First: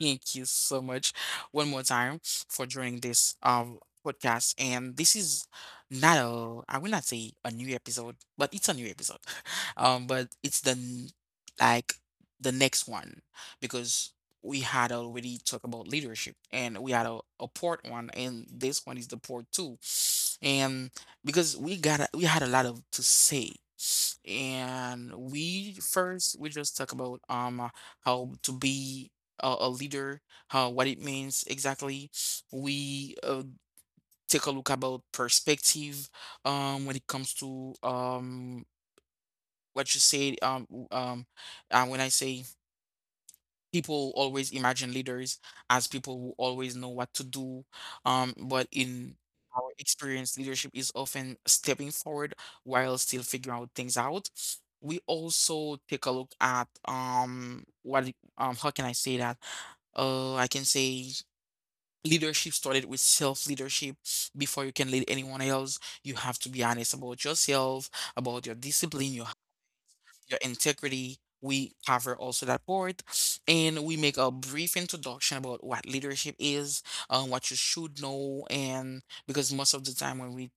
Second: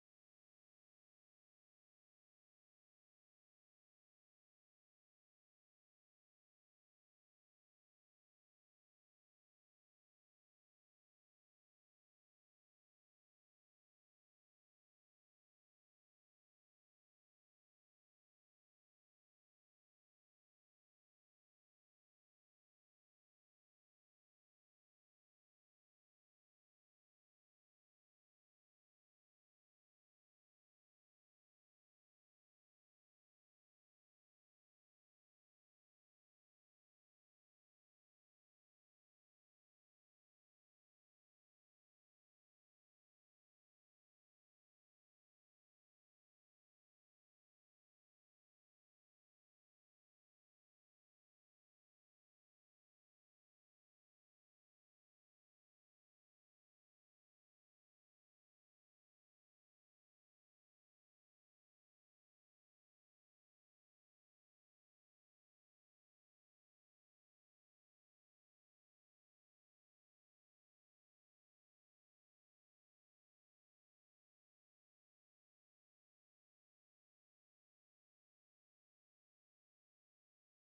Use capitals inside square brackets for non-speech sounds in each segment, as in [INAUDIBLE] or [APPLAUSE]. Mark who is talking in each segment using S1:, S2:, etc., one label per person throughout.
S1: Thank you so much one more time for joining this podcast. And this is not a I will not say a new episode, but it's a new episode. [LAUGHS] But it's the n- like The next one, because we had already talked about leadership and we had a part one and this one is the part two. And because we had a lot of to say. And we just talk about how to be a leader, how what it means exactly. We take a look about perspective when it comes to what you say w- when I say people always imagine leaders as people who always know what to do. But in our experience, leadership is often stepping forward while still figuring out things out. We also take a look at how can I say that? I can say leadership started with self leadership. Before you can lead anyone else, you have to be honest about yourself, about your discipline, your integrity. We cover also that part, and we make a brief introduction about what leadership is, what you should know, and because most of the time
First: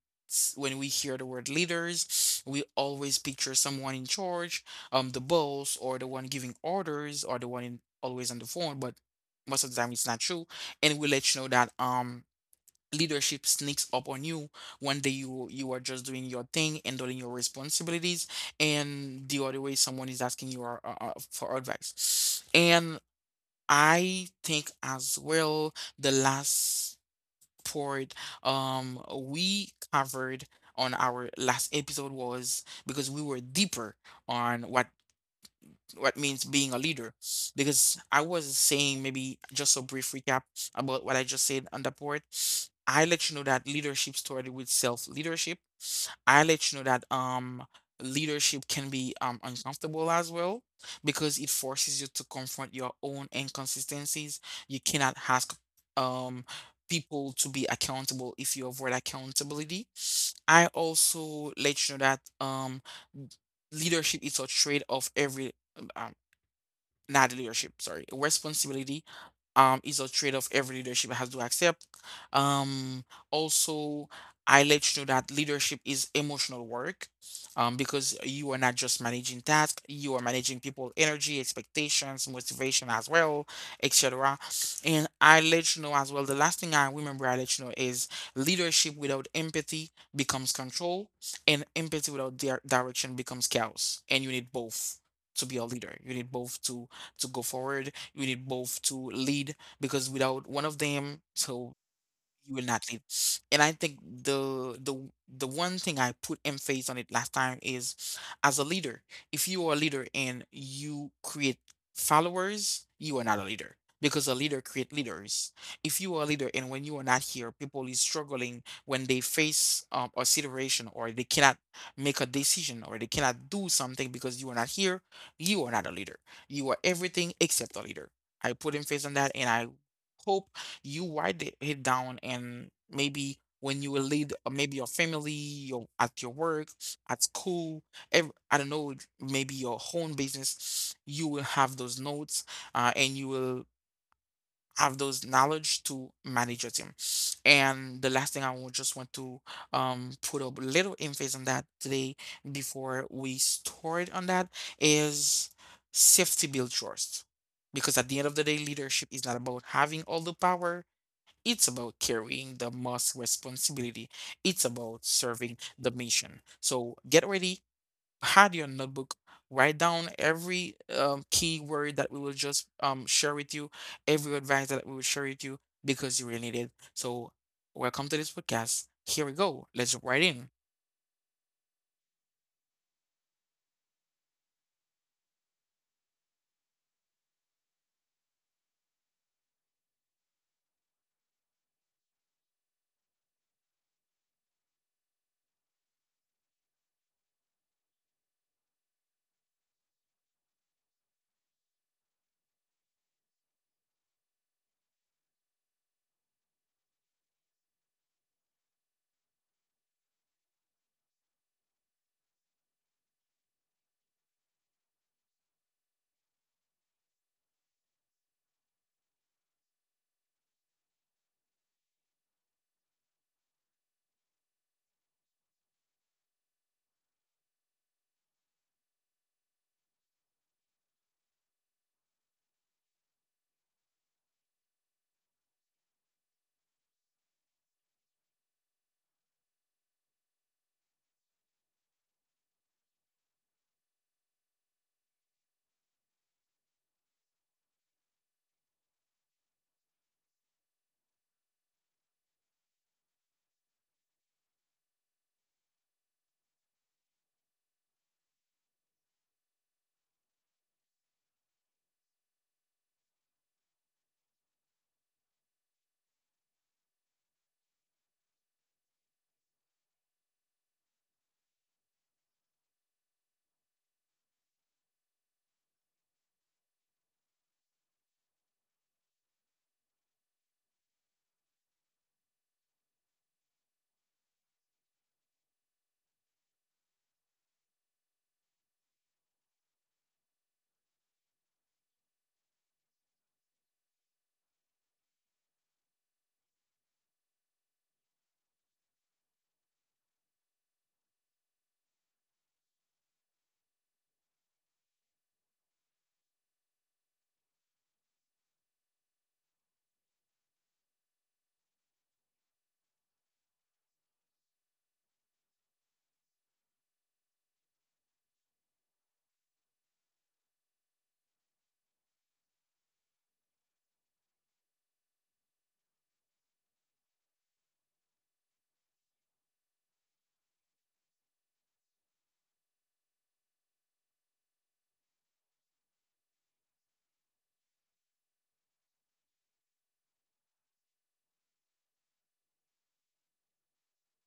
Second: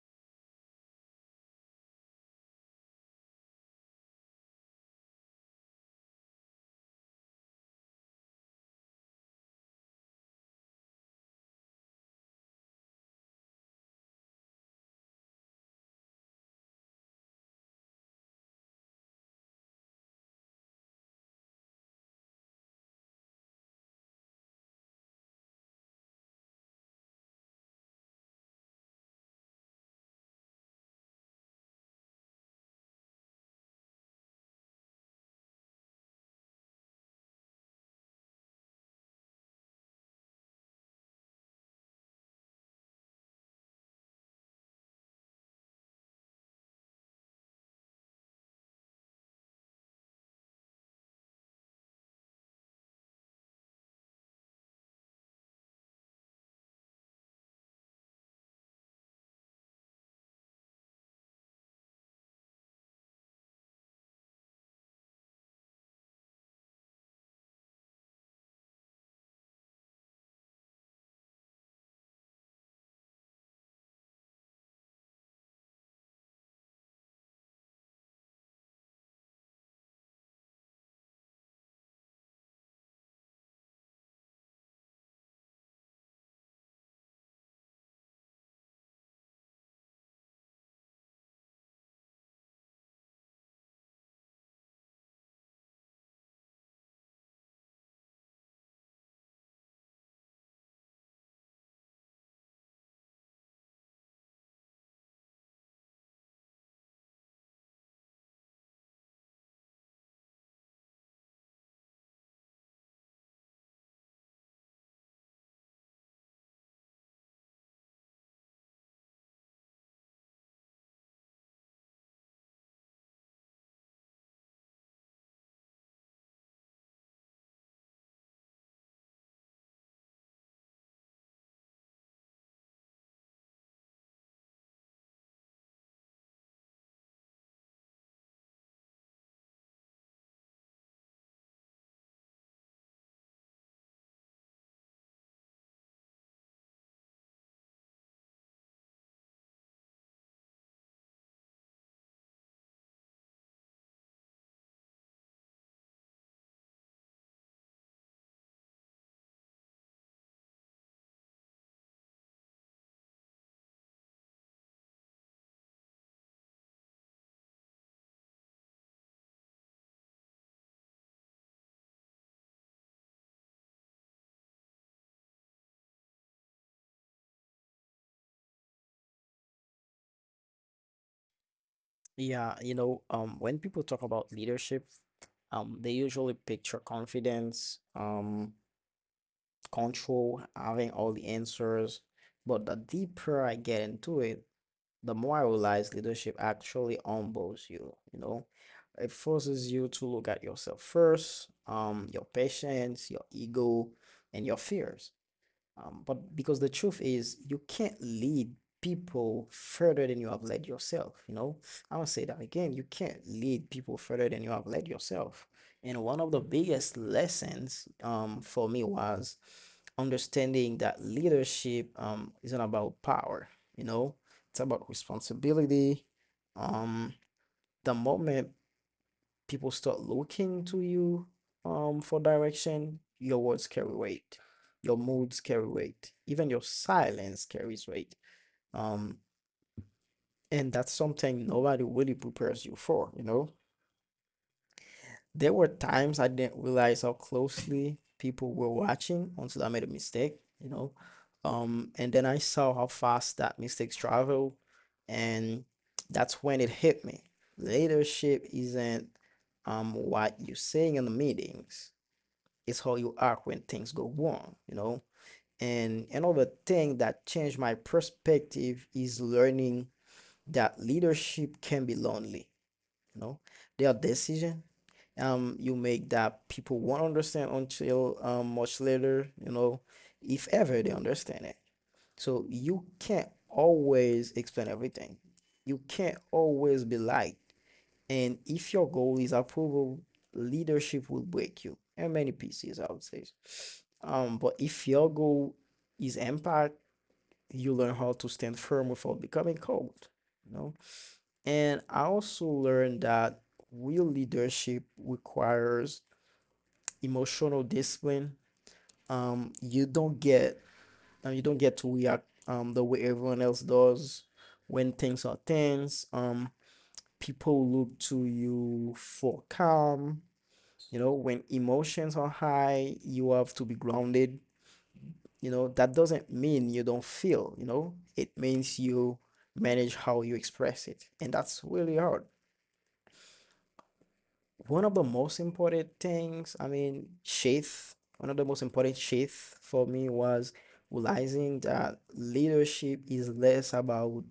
S1: when we hear the word leaders, we always picture someone in charge, the boss, or the one giving orders, or the one in, always on the phone, but most of the time it's not true. And we let you know that leadership sneaks up on you. One day, you are just doing your thing and doing your responsibilities, and the other way someone is asking you for advice. And I think as well, the last part we covered on our last episode was because we were deeper on what means being a leader, because I was saying maybe just a brief recap about what I just said on the board. I let you know that leadership started with self leadership. I let you know that leadership can be uncomfortable as well, because it forces you to confront your own inconsistencies. You cannot ask um people to be accountable if you avoid accountability. I also let you know that leadership is a trait of every um, not leadership, sorry, responsibility is a trade-off every leadership has to accept. Um, also, I let you know that leadership is emotional work, because you are not just managing tasks, you are managing people, energy, expectations, motivation as well, etc. And I let you know as well. The last thing I remember I let you know is leadership without empathy becomes control, and empathy without direction becomes chaos. And you need both to be a leader. You need both to go forward. You need both to lead, because without one of them, so you will not leave. And I think the one thing I put emphasis on it last time is, as a leader, if you are a leader and you create followers, you are not a leader, because a leader create leaders. If you are a leader and when you are not here, people is struggling when they face a situation, or they cannot make a decision, or they cannot do something because you are not here, you are not a leader. You are everything except a leader. I put emphasis on that, and I hope you write it down, and maybe when you will lead maybe your family, your at your work, at school, I don't know, maybe your own business, you will have those notes, and you will have those knowledge to manage your team. And the last thing I would just want to put a little emphasis on that today, before we start on that, is safety build trust, because at the end of the day, leadership is not about having all the power, it's about carrying the most responsibility. It's about serving the mission. So get ready, had your notebook, write down every key word that we will just share with you, every advice that we will share with you, because you really need it. So welcome to this podcast. Here we go. Let's jump right in.
S2: When people talk about leadership, they usually picture confidence, control, having all the answers. But the deeper I get into it, the more I realize leadership actually humbles you, you know. It forces you to look at yourself first, your patience, your ego, and your fears. But because the truth is, you can't lead people further than you have led yourself. You know, I'm gonna say that again. You can't lead people further than you have led yourself. And one of the biggest lessons for me was understanding that leadership isn't about power. You know, it's about responsibility. Um, the moment people start looking to you for direction, your words carry weight, your moods carry weight, even your silence carries weight. Um, and that's something nobody really prepares you for. There were times I didn't realize how closely people were watching until I made a mistake. And then I saw how fast that mistakes travel, and that's when it hit me. Leadership isn't what you're saying in the meetings. It's how you act when things go wrong, you know? And another thing that changed my perspective is learning that leadership can be lonely, you know? There are decisions you make that people won't understand until much later, you know, if ever they understand it. So you can't always explain everything. You can't always be liked. And if your goal is approval, leadership will break you. And many pieces, I would say. But if your goal is impact, you learn how to stand firm without becoming cold. You know? And I also learned that real leadership requires emotional discipline. Um, you don't get you don't get to react the way everyone else does when things are tense. People look to you for calm. You know, when emotions are high, you have to be grounded. You know, that doesn't mean you don't feel, you know, it means you manage how you express it. And that's really hard. One of the most important things, I mean, sheath, one of the most important sheath for me was realizing that leadership is less about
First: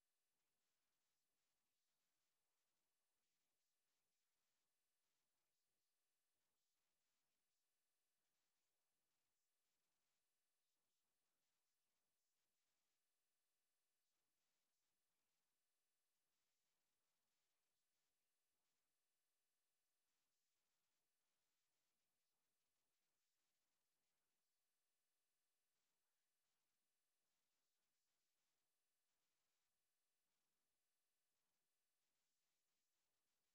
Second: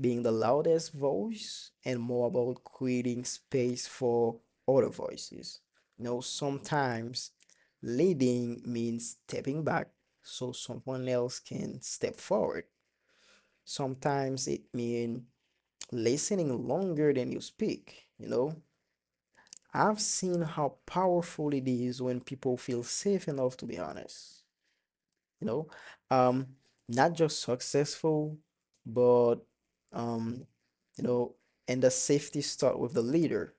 S2: being the loudest voice and more about creating space for other voices. You know, sometimes leading means stepping back so someone else can step forward. Sometimes it means listening longer than you speak, you know. I've seen how powerful it is when people feel safe enough to be honest, you know, um not just successful, but um you know, and the safety start with the leader,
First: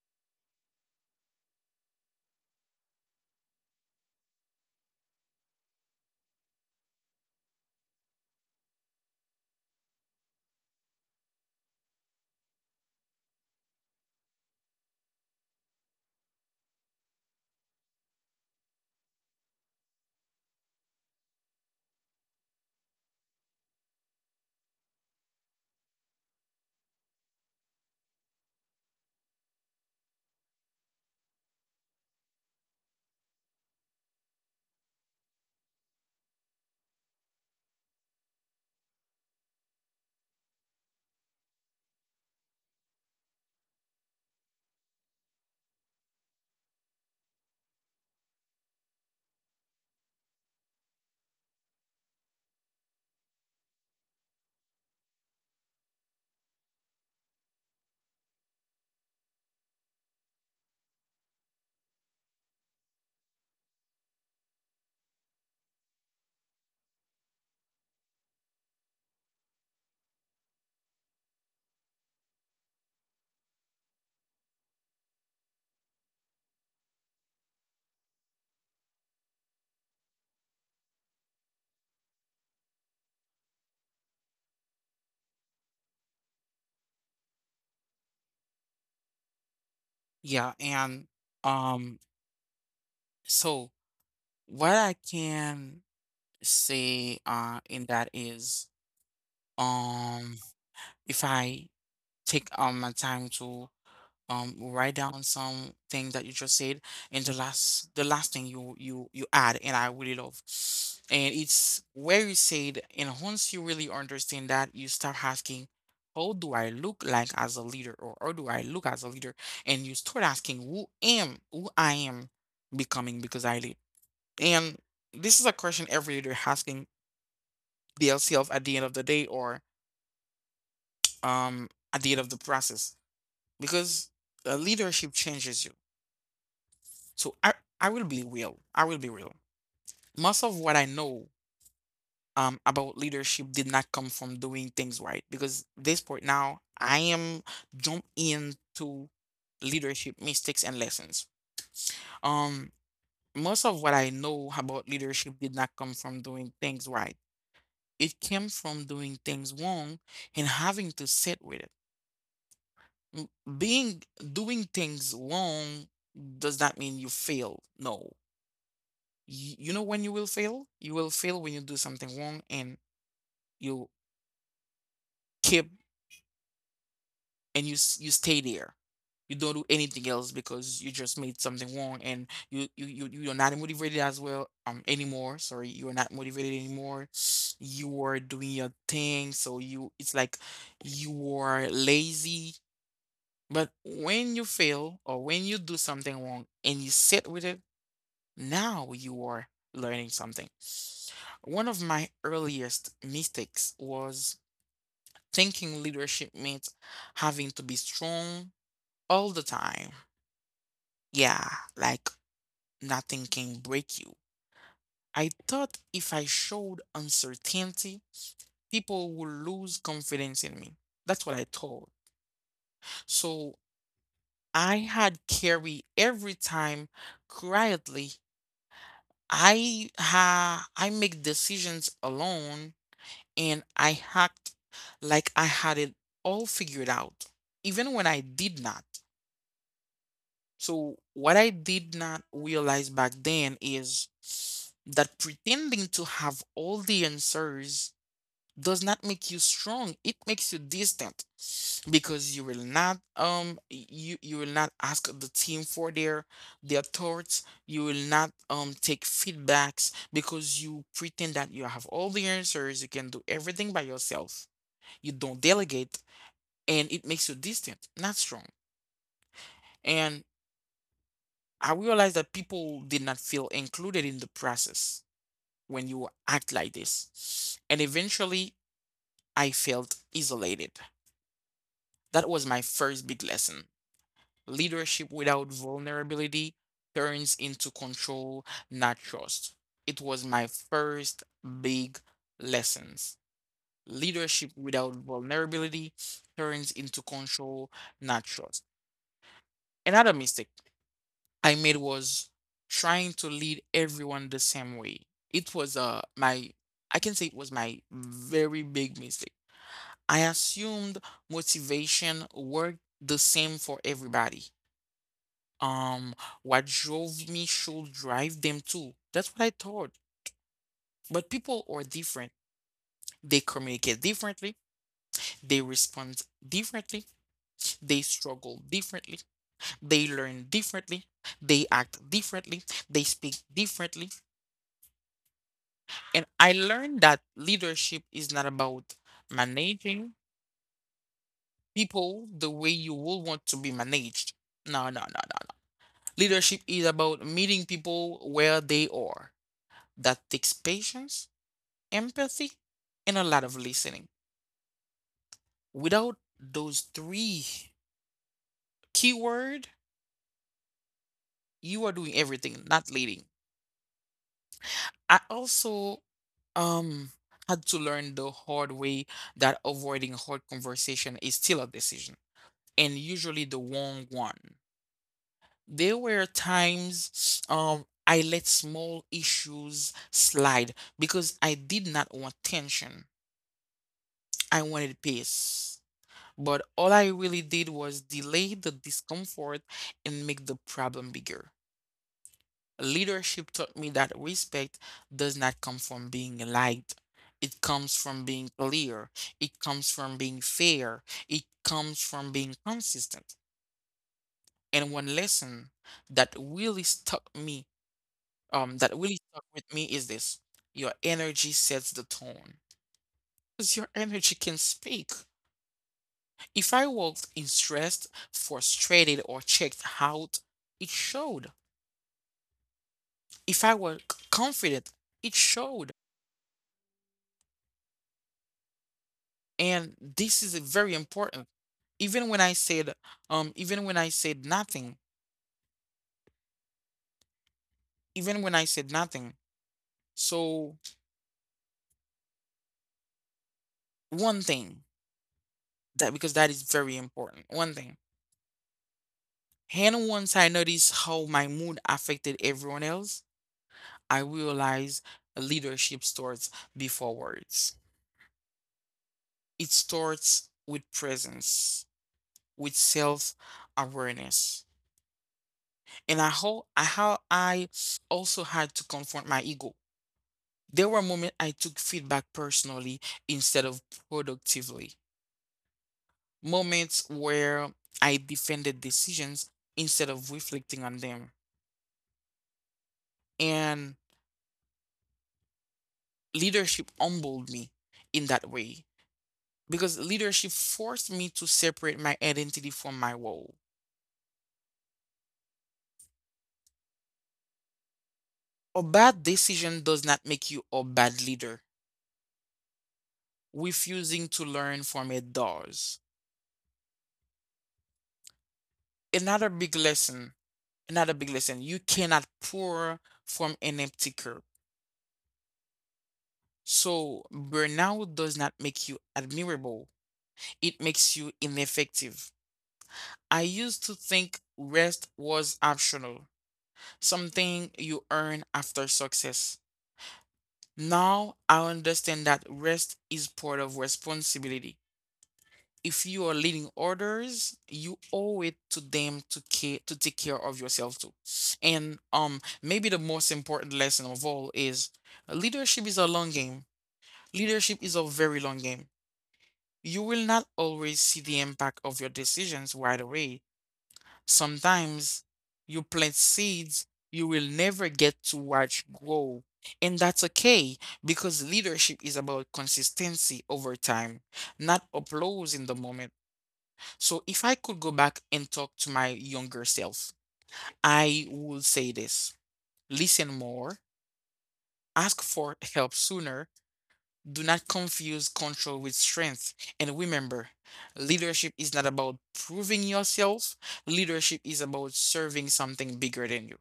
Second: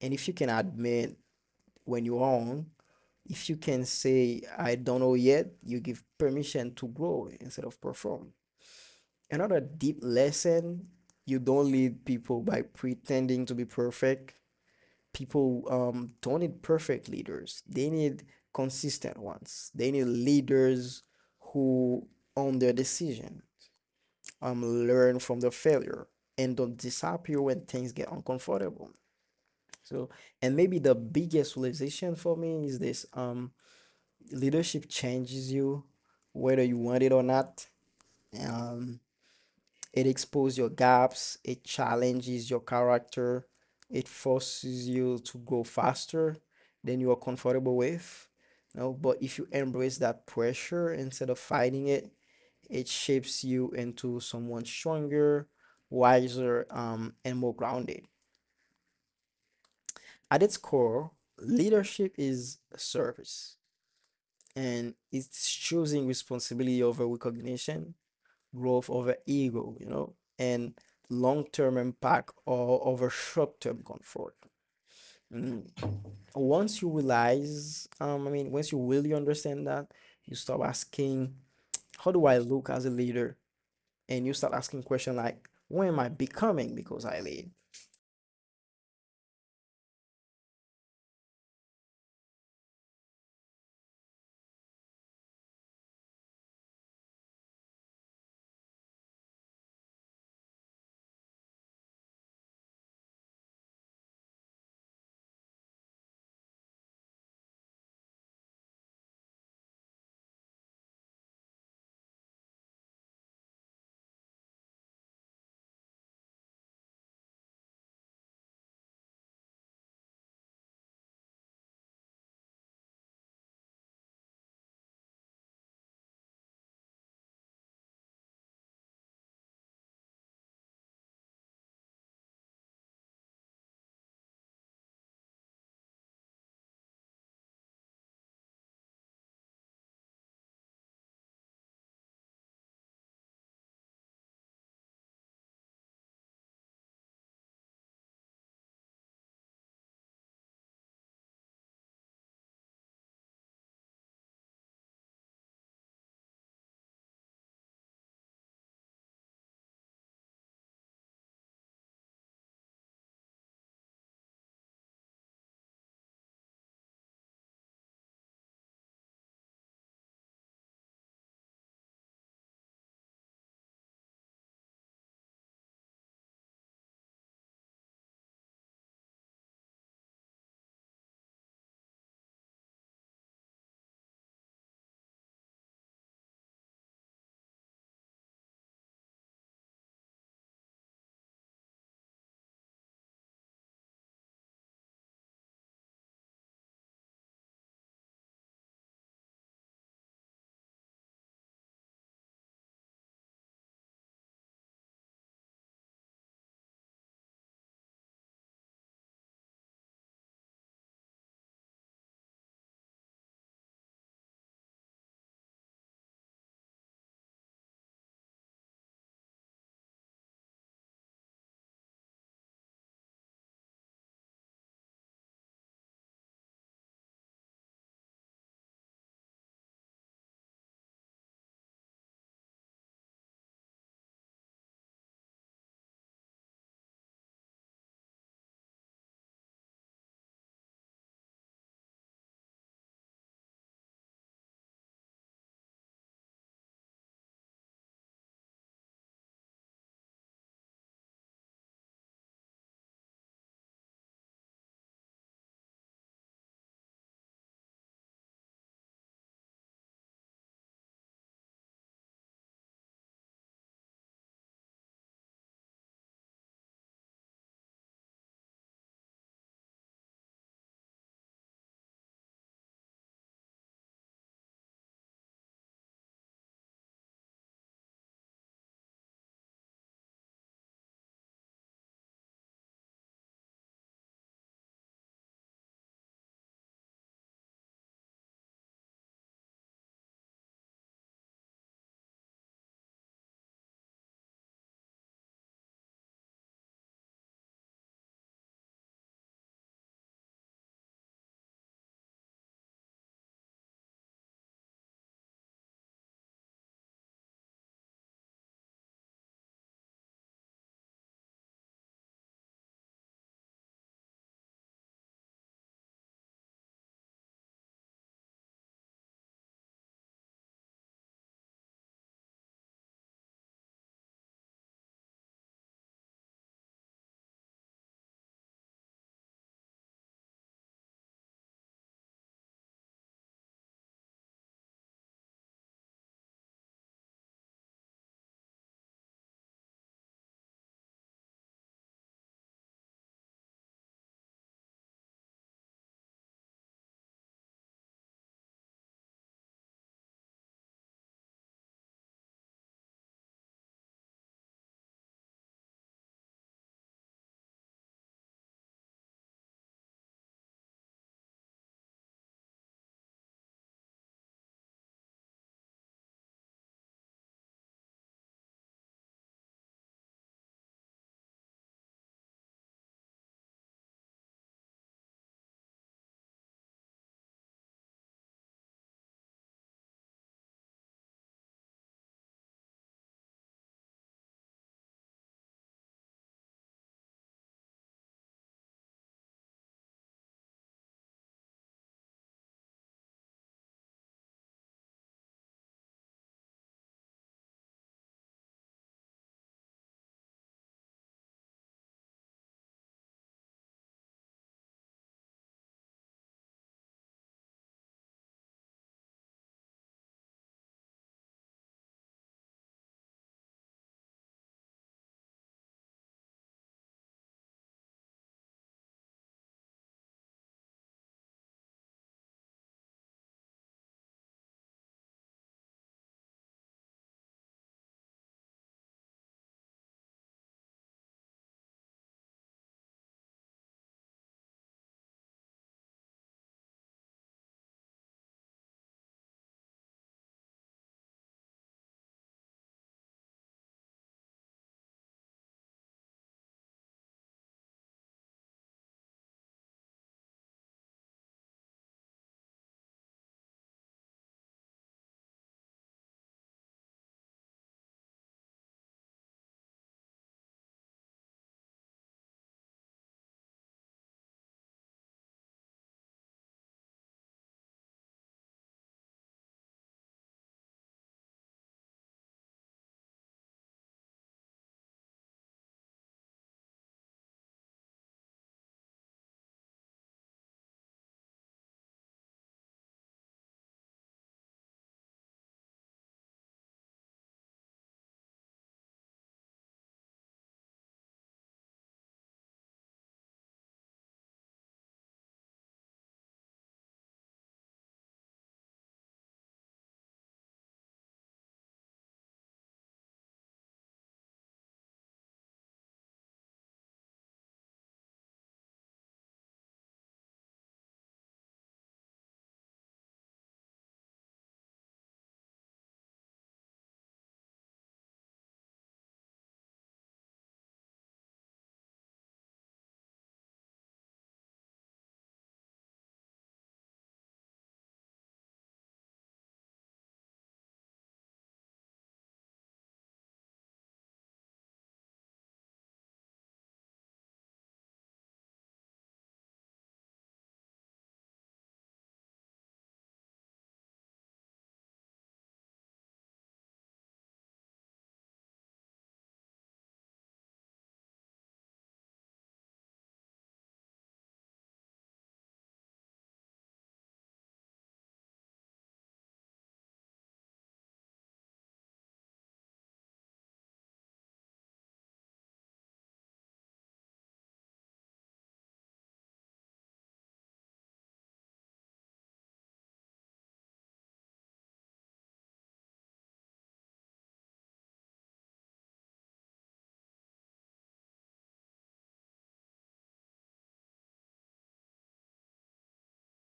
S2: and if you can admit when you're wrong, if you can say I don't know yet, you give permission to grow instead of perform. Another deep lesson, you don't lead people by pretending to be perfect. People don't need perfect leaders. They need consistent ones. They need leaders who own their decision, learn from the failure, and don't disappear when things get uncomfortable. So, and maybe the biggest realization for me is this: leadership changes you, whether you want it or not. Um, It exposes your gaps, it challenges your character, it forces you to go faster than you are comfortable with. No, but if you embrace that pressure instead of fighting it, it shapes you into someone stronger, wiser, and more grounded. At its core, leadership is service, and it's choosing responsibility over recognition, growth over ego, you know, and long term impact or over short term comfort. Mm. Once you realize, I mean, once you really understand that, you stop asking, how do I look as a leader? And you start asking questions like, when am I becoming because I lead?
S1: Yeah, and um, so what I can say in that is, um if I take my time to write down some things that you just said, and the last thing you add, and I really love, and it's where you said, and once you really understand that, you start asking how do I look like as a leader, or how do I look as a leader, and you start asking who am, who I am becoming because I lead. And this is a question every leader asking themselves at the end of the day, or at the end of the process, because leadership changes you. So I will be real. I will be real. Most of what I know about leadership did not come from doing things right, because this point now I am jump into leadership mistakes and lessons. Um most of what I know about leadership did not come from doing things right. It came from doing things wrong and having to sit with it. M- Being Doing things wrong does not mean you fail. No. You know when you will fail? You will fail when you do something wrong and you keep, and you stay there. You don't do anything else because you just made something wrong, and you're not motivated as well anymore. Sorry, you're not motivated anymore. You were doing your thing, so you it's like you were lazy. But when you fail, or when you do something wrong and you sit with it, now you are learning something. One of my earliest mistakes was thinking leadership meant having to be strong all the time. Yeah, like nothing can break you. I thought if I showed uncertainty, people would lose confidence in me. That's what I thought. So I had carry every time quietly. I make decisions alone, and I hacked like I had it all figured out, even when I did not. So, what I did not realize back then is that pretending to have all the answers does not make you strong. It makes you distant, because you will not you will not ask the team for their thoughts. You will not take feedbacks because you pretend that you have all the answers. You can do everything by yourself, you don't delegate, and it makes you distant, not strong. And I realized that people did not feel included in the process when you act like this. And eventually, I felt isolated. That was my first big lesson. Leadership without vulnerability turns into control, not trust. It was my first big lessons. Leadership without vulnerability turns into control, not trust. Another mistake I made was trying to lead everyone the same way. It was my, I can say it was my very big mistake. I assumed motivation worked the same for everybody. Um, what drove me should drive them too. That's what I thought. But people are different. They communicate differently. They respond differently. They struggle differently. They learn differently. They act differently. They speak differently. And I learned that leadership is not about managing people the way you would want to be managed. No, no, no, no, no. Leadership is about meeting people where they are. That takes patience, empathy, and a lot of listening. Without those three keyword, you are doing everything, not leading. I also um had to learn the hard way that avoiding hard conversation is still a decision, and usually the wrong one. There were times I let small issues slide because I did not want tension. I wanted peace. But all I really did was delay the discomfort and make the problem bigger. Leadership taught me that respect does not come from being liked. It comes from being clear. It comes from being fair. It comes from being consistent. And one lesson that really stuck me that really stuck with me is this. Your energy sets the tone. Because your energy can speak. If I walked in stressed, frustrated, or checked out, it showed. If I were confident, it showed. And this is very important. Even when I said, even when I said nothing, even when I said nothing. So one thing that, because that is very important. One thing. And once I noticed how my mood affected everyone else, I realize leadership starts before words. It starts with presence, with self awareness. And I also had to confront my ego. There were moments I took feedback personally instead of productively. Moments where I defended decisions instead of reflecting on them. And leadership humbled me in that way, because leadership forced me to separate my identity from my role. A bad decision does not make you a bad leader. Refusing to learn from it does. Another big lesson, another big lesson, you cannot pour from an empty cup. So burnout does not make you admirable, it makes you ineffective. I used to think rest was optional, something you earn after success. Now I understand that rest is part of responsibility. If you are leading others, you owe it to them to care to take care of yourself too. And maybe the most important lesson of all is leadership is a long game. Leadership is a very long game. You will not always see the impact of your decisions right away. Sometimes you plant seeds you will never get to watch grow. And that's okay, because leadership is about consistency over time, not applause in the moment. So if I could go back and talk to my younger self, I would say this: listen more, ask for help sooner, do not confuse control with strength. And remember, leadership is not about proving yourself, leadership is about serving something bigger than you.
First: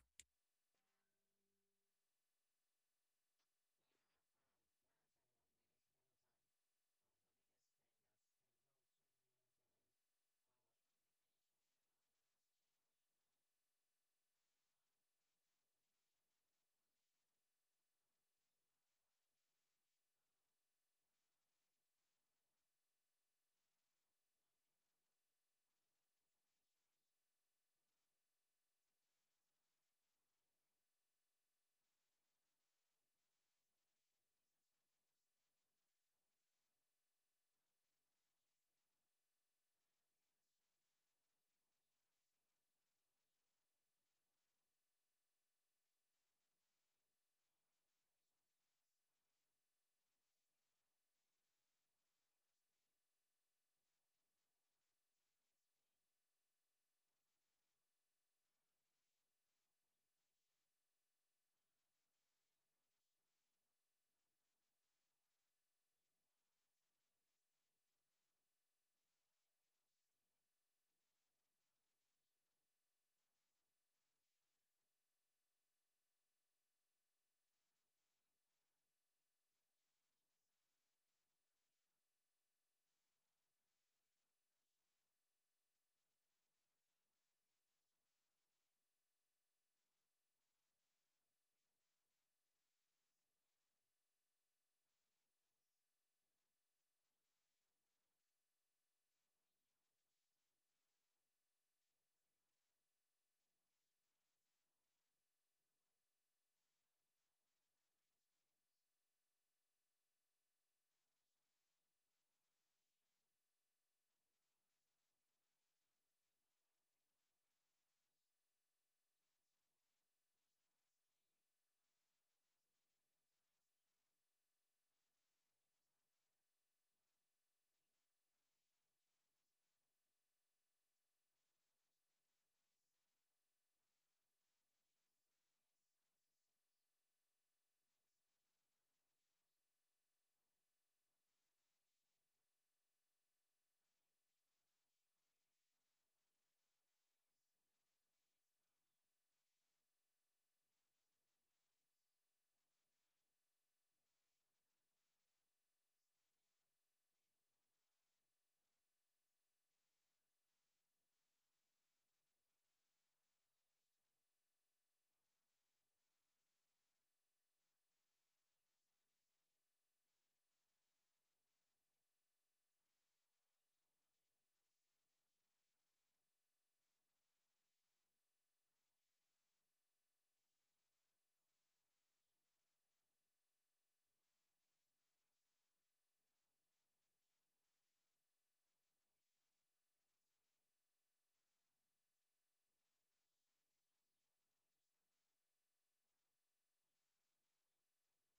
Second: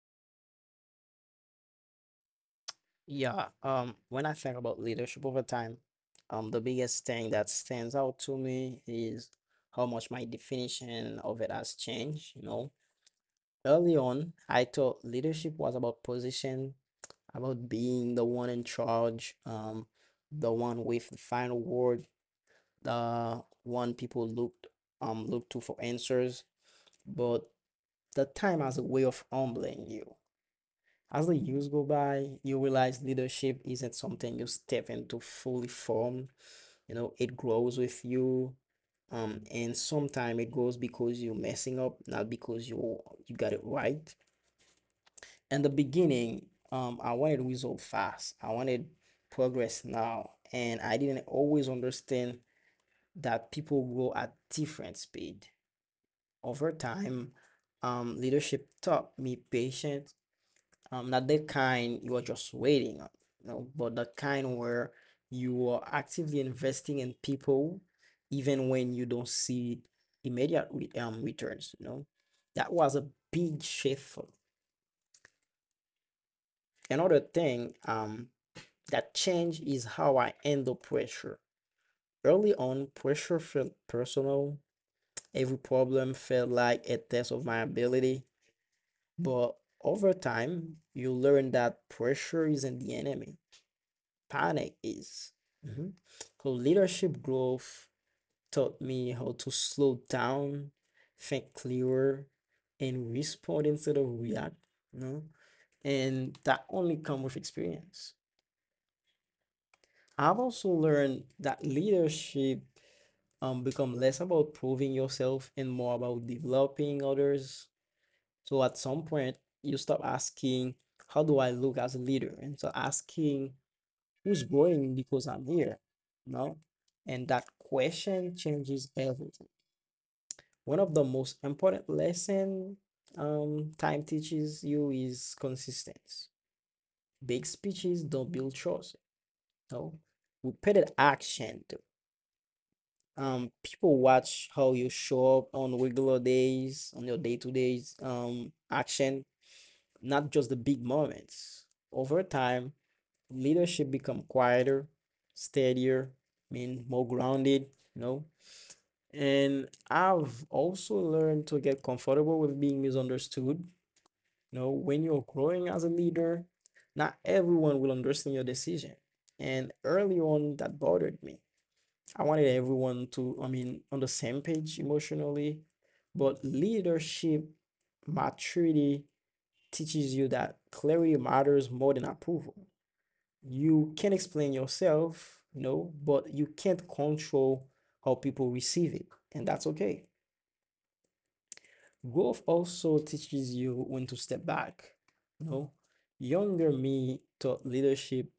S2: Yeah, when I think about leadership over time, the biggest thing that stands out to me is how much my definition of it has changed, you know. Early on, I thought leadership was about position, about being the one in charge, the one with the final word, the one people looked to for answers. But the time has a way of humbling you. As the years go by, you realize leadership isn't something you step into fully formed. You know, it grows with you. And sometimes it grows because you're messing up, not because you got it right. In the beginning, I wanted result fast. I wanted progress now, and I didn't always understand that people grow at different speed. Over time, leadership taught me patience. Not the kind you are just waiting on, you know, but the kind where you are actively investing in people, even when you don't see immediate returns. You know, that was a big shift me. Another thing, that change is how I handle pressure. Early on, pressure felt personal. Every problem felt like a test of my ability. But over time, you learn that pressure isn't the enemy, panic is. Mhm. So, leadership growth taught me how to slow down, think clearer, and respond instead of react. You know? And that only comes with experience. I've also learned that leadership become less about proving yourself and more about developing others. So at some point, you stop asking, how do I look as a leader? And so asking, who's growing because I'm here? No? And that question changes everything. One of the most important lesson time teaches you is consistency. Big speeches don't build trust. No, repeated action do. People watch how you show up on regular days, on your day to days action, not just the big moments. Over time, leadership become quieter, steadier, I mean more grounded, you know. And I've also learned to get comfortable with being misunderstood, you know. When you're growing as a leader, not everyone will understand your decision, and early on that bothered me. I wanted everyone to, I mean, on the same page emotionally. But leadership maturity teaches you that clarity matters more than approval. You can explain yourself, you know, but you can't control how people receive it, and that's okay. Growth also teaches you when to step back. You know, younger me thought leadership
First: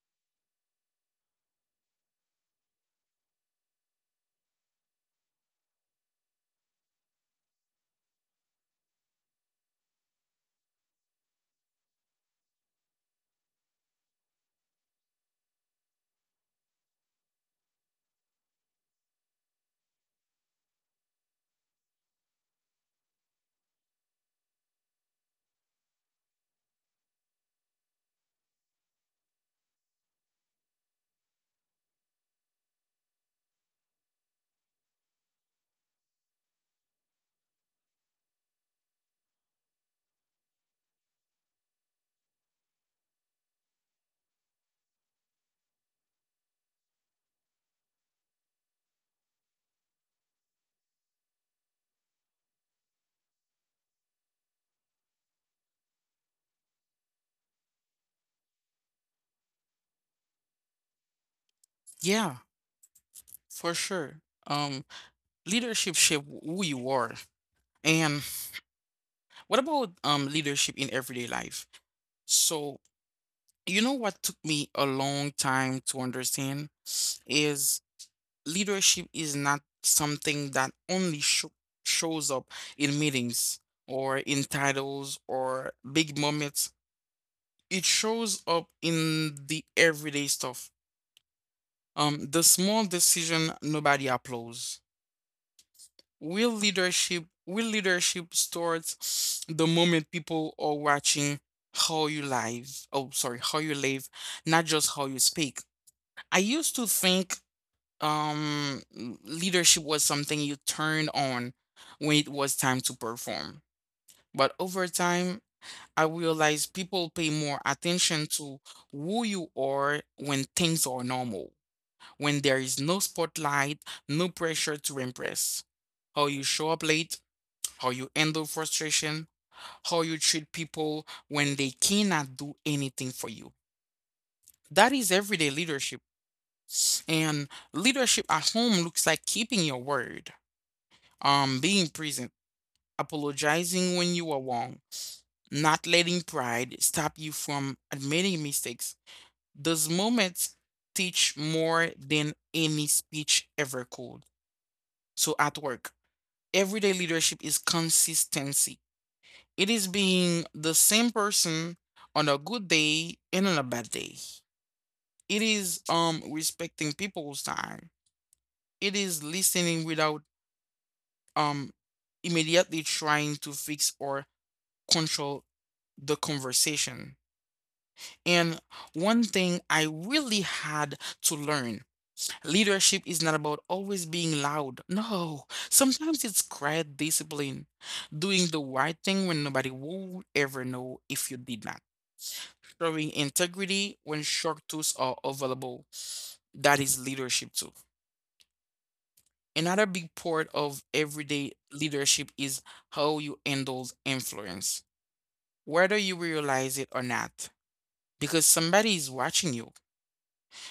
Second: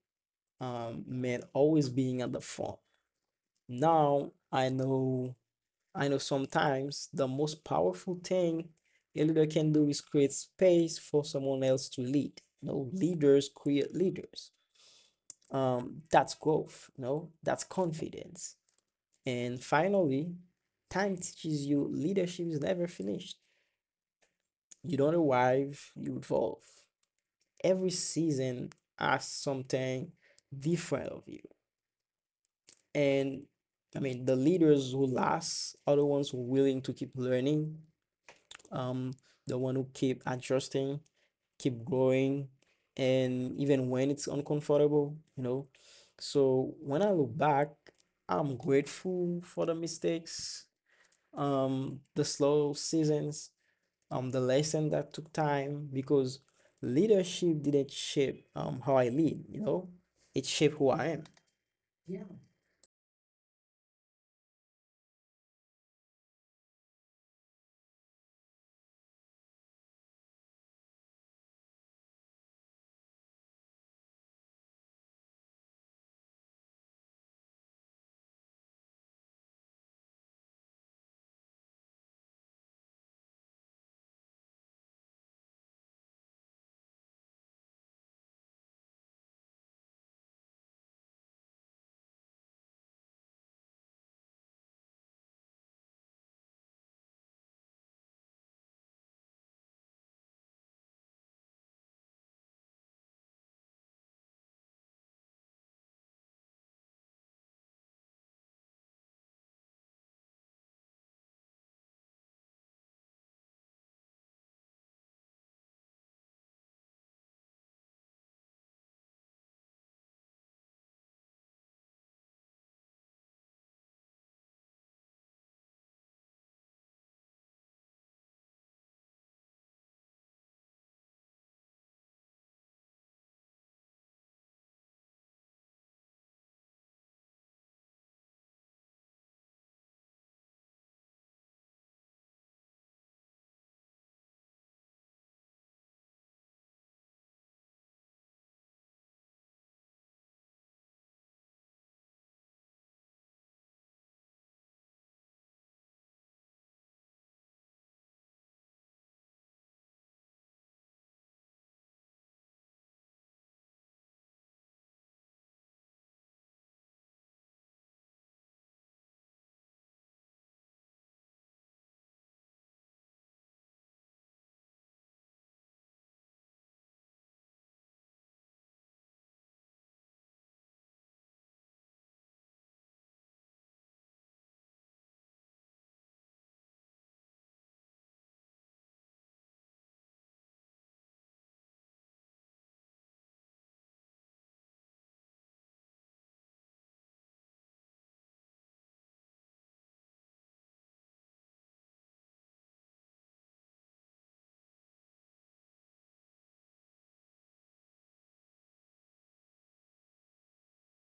S2: meant always being at the front. Now I know, sometimes the most powerful thing a leader can do is create space for someone else to lead. You know, leaders create leaders. That's growth, you know, that's confidence. And finally, time teaches you leadership is never finished. You don't arrive, you evolve. Every season asks something different of you. And I mean, the leaders who last are the ones who are willing to keep learning, um the one who keep adjusting, keep growing, and even when it's uncomfortable, you know. So when I look back, I'm grateful for the mistakes, the slow seasons, the lesson that took time, because leadership didn't shape how I lead, you know, it shaped who I am. Yeah,
S1: Yeah, for sure. Um, Leadership shape who you are. And what about leadership in everyday life? So, you know what took me a long time to understand is leadership is not something that only shows up in meetings or in titles or big moments. It shows up in the everyday stuff. The small decision nobody applauds. Real leadership starts the moment people are watching how you live. Oh, sorry, how you live, not just how you speak. I used to think um leadership was something you turned on when it was time to perform. But over time, I realized people pay more attention to who you are when things are normal, when there is no spotlight, no pressure to impress. How you show up late, how you handle frustration, how you treat people when they cannot do anything for you. That is everyday leadership. And leadership at home looks like keeping your word, being present, apologizing when you are wrong, not letting pride stop you from admitting mistakes. Those moments teach more than any speech ever could. So at work, everyday leadership is consistency. It is being the same person on a good day and on a bad day. It is respecting people's time. It is listening without um immediately trying to fix or control the conversation. And one thing I really had to learn: leadership is not about always being loud. No, sometimes it's quiet discipline, doing the right thing when nobody would ever know if you did not, showing integrity when shark tools are available. That is leadership too. Another big part of everyday leadership is how you handle influence, whether you realize it or not, because somebody is watching you.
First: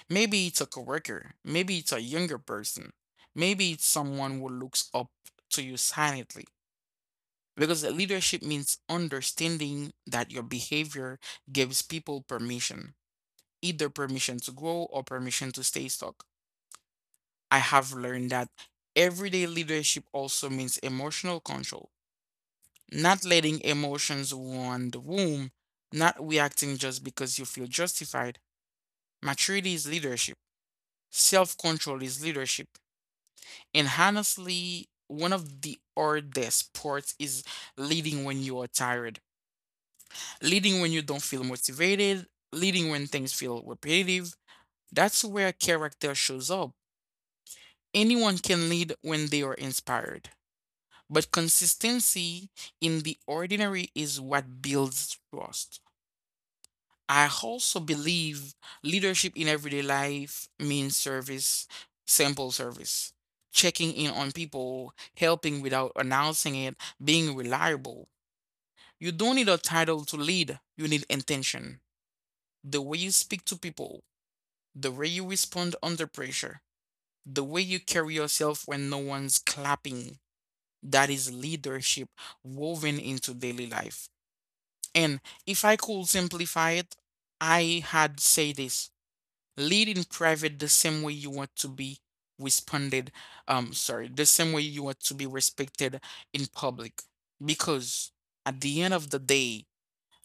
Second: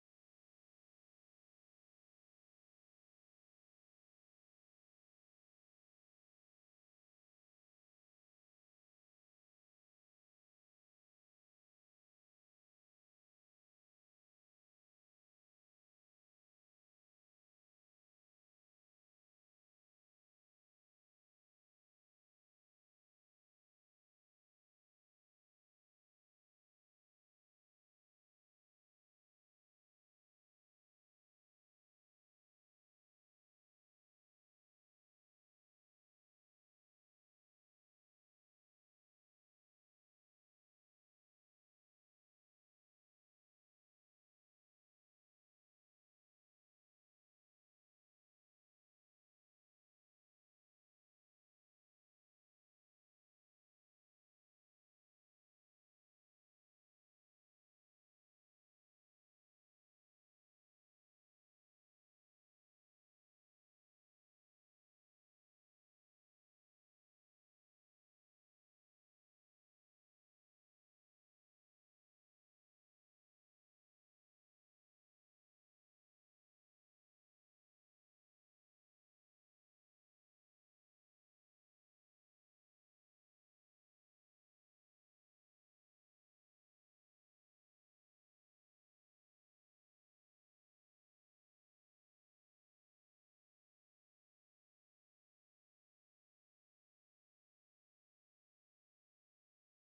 S1: Maybe it's a coworker, maybe it's a younger person, maybe it's someone who looks up to you silently. Because leadership means understanding that your behavior gives people permission, either permission to grow or permission to stay stuck. I have learned that everyday leadership also means emotional control, not letting emotions run the room, not reacting just because you feel justified. Maturity is leadership, self control is leadership. And honestly, one of the hardest parts is leading when you are tired, leading when you don't feel motivated, leading when things feel repetitive. That's where character shows up. Anyone can lead when they are inspired, but consistency in the ordinary is what builds trust. I also believe leadership in everyday life means service, simple service, checking in on people, helping without announcing it, being reliable. You don't need a title to lead, you need intention. The way you speak to people, the way you respond under pressure, the way you carry yourself when no one's clapping. That is leadership woven into daily life. And if I could simplify it, I had say this: lead in private the same way you want to be responded, the same way you want to be respected in public. Because at the end of the day,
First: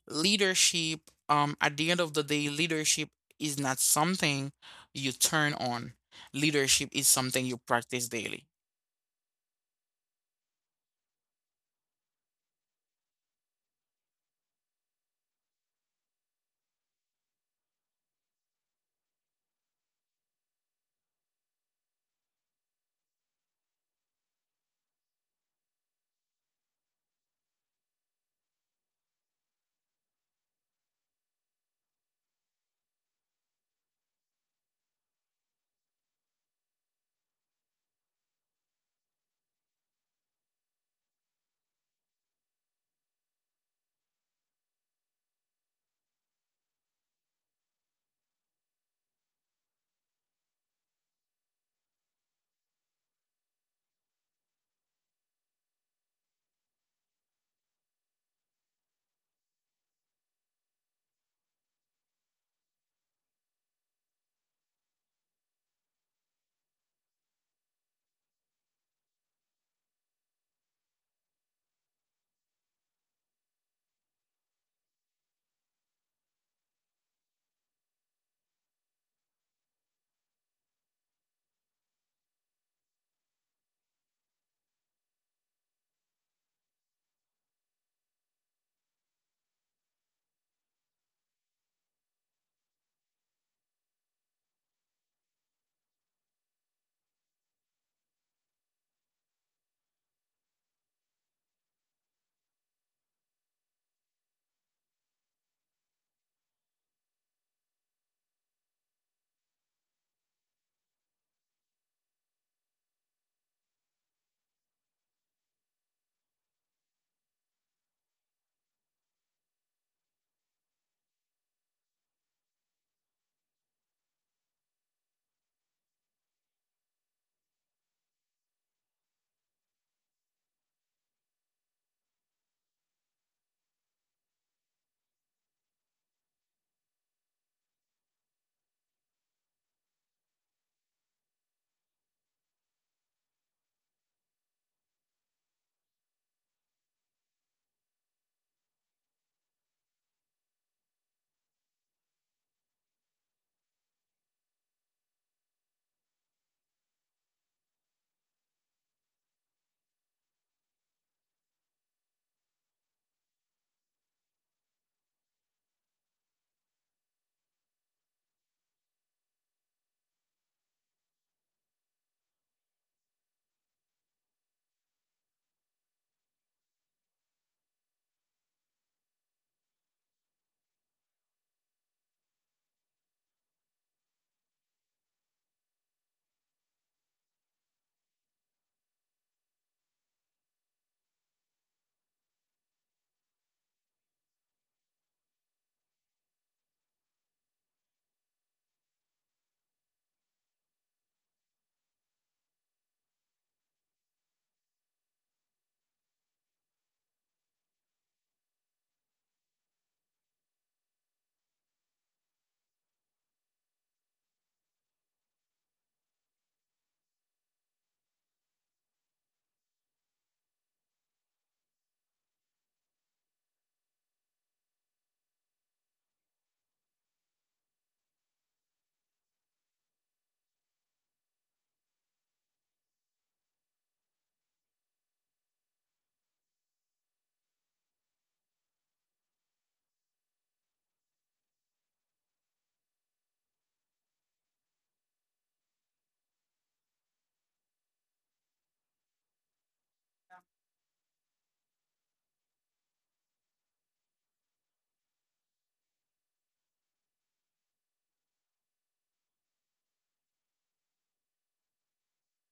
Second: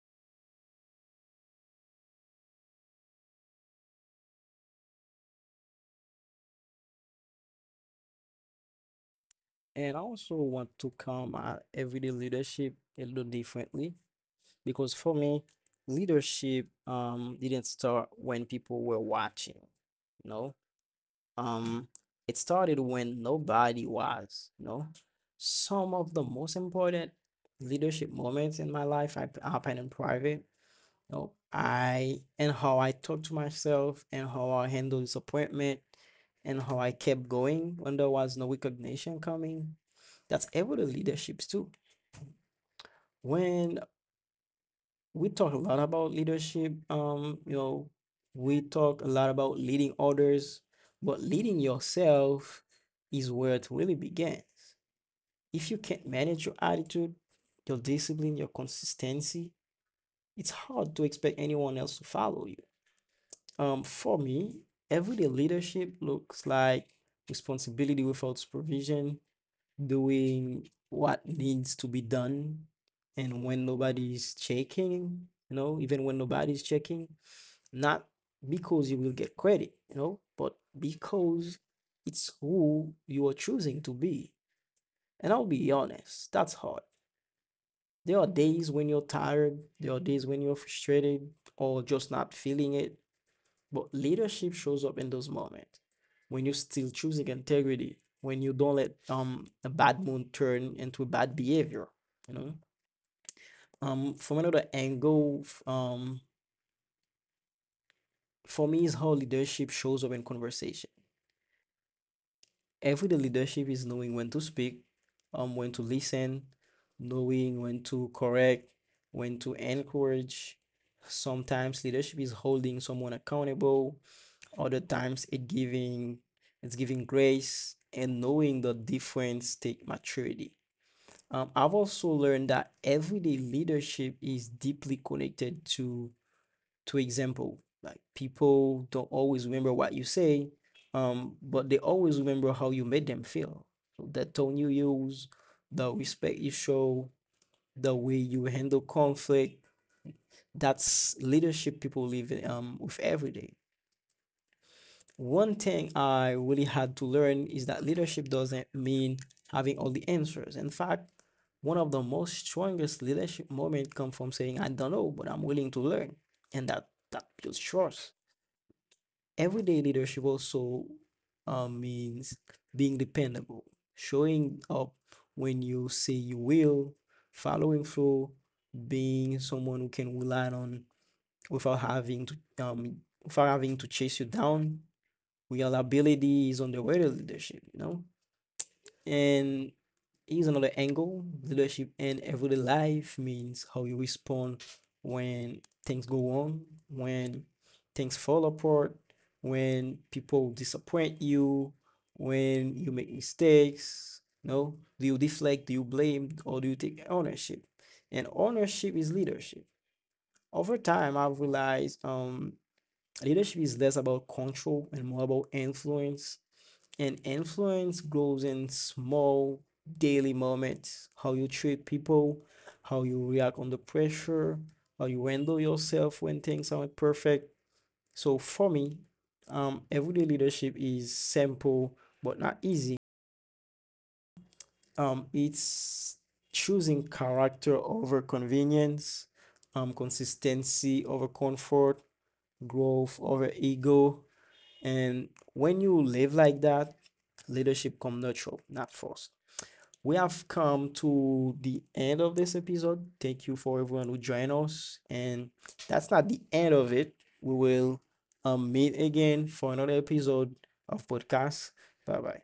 S1: leadership, at the end of the day, leadership is not something you turn on. Leadership is something you practice daily.
S2: and I also want to come at everyday leadership a little differently, because for me, leadership didn't start when people were watching, you know. Um, it started when nobody was, you know. Some of the most important leadership moments in my life I happen in private. You know, I And how I talk to myself, and how I handle disappointment, and how I kept going when there was no recognition coming. That's able to leaderships too. When we talk a lot about leadership. You know, we talk a lot about leading others, but leading yourself is where it really begins. If you can't manage your attitude, your discipline, your consistency, it's hard to expect anyone else to follow you. For me, everyday leadership looks like responsibility without supervision, doing what needs to be done and when nobody's checking, you know, even when nobody's checking, not because you will get credit, you know, but because it's who you are choosing to be. And I'll be honest, that's hard. There are days when you're tired, there are days when you're frustrated or just not feeling it. But leadership shows up in those moments when you are still choosing integrity, when you don't let a bad mood turn into bad behavior, you know. From another angle, for me is how leadership shows up in conversation. Everyday leadership is knowing when to speak, when to listen, knowing when to correct, when to encourage. Sometimes leadership is holding someone accountable, other times it's giving grace, and knowing the difference take maturity. I've also learned that everyday leadership is deeply connected to example. Like people don't always remember what you say, but they always remember how you made them feel. So the tone you use, the respect you show, the way you handle conflict, that's leadership people live with every day. One thing I really had to learn is that leadership doesn't mean having all the answers. In fact, one of the most strongest leadership moments come from saying, I don't know, but I'm willing to learn. And that builds trust. Everyday leadership also means being dependable, showing up when you say you will, following through, being someone who can rely on without having to um without having to chase you down. Reliability is on the way to leadership, you know? And here's another angle. Leadership in everyday life means how you respond when things go wrong, when things fall apart, when people disappoint you, when you make mistakes, you know? Do you deflect, do you blame, or do you take ownership? And ownership is leadership. Over time, I've realized leadership is less about control and more about influence, and influence grows in small daily moments. How you treat people, how you react under pressure, how you handle yourself when things aren't perfect. So for me, everyday leadership is simple but not easy. It's choosing character over convenience, consistency over comfort, growth over ego. And when you live like that, leadership come natural, not forced. We have come to the end of this episode. Thank you for everyone who joined us. And that's not the end of it. We will meet again for another episode of podcast. Bye bye.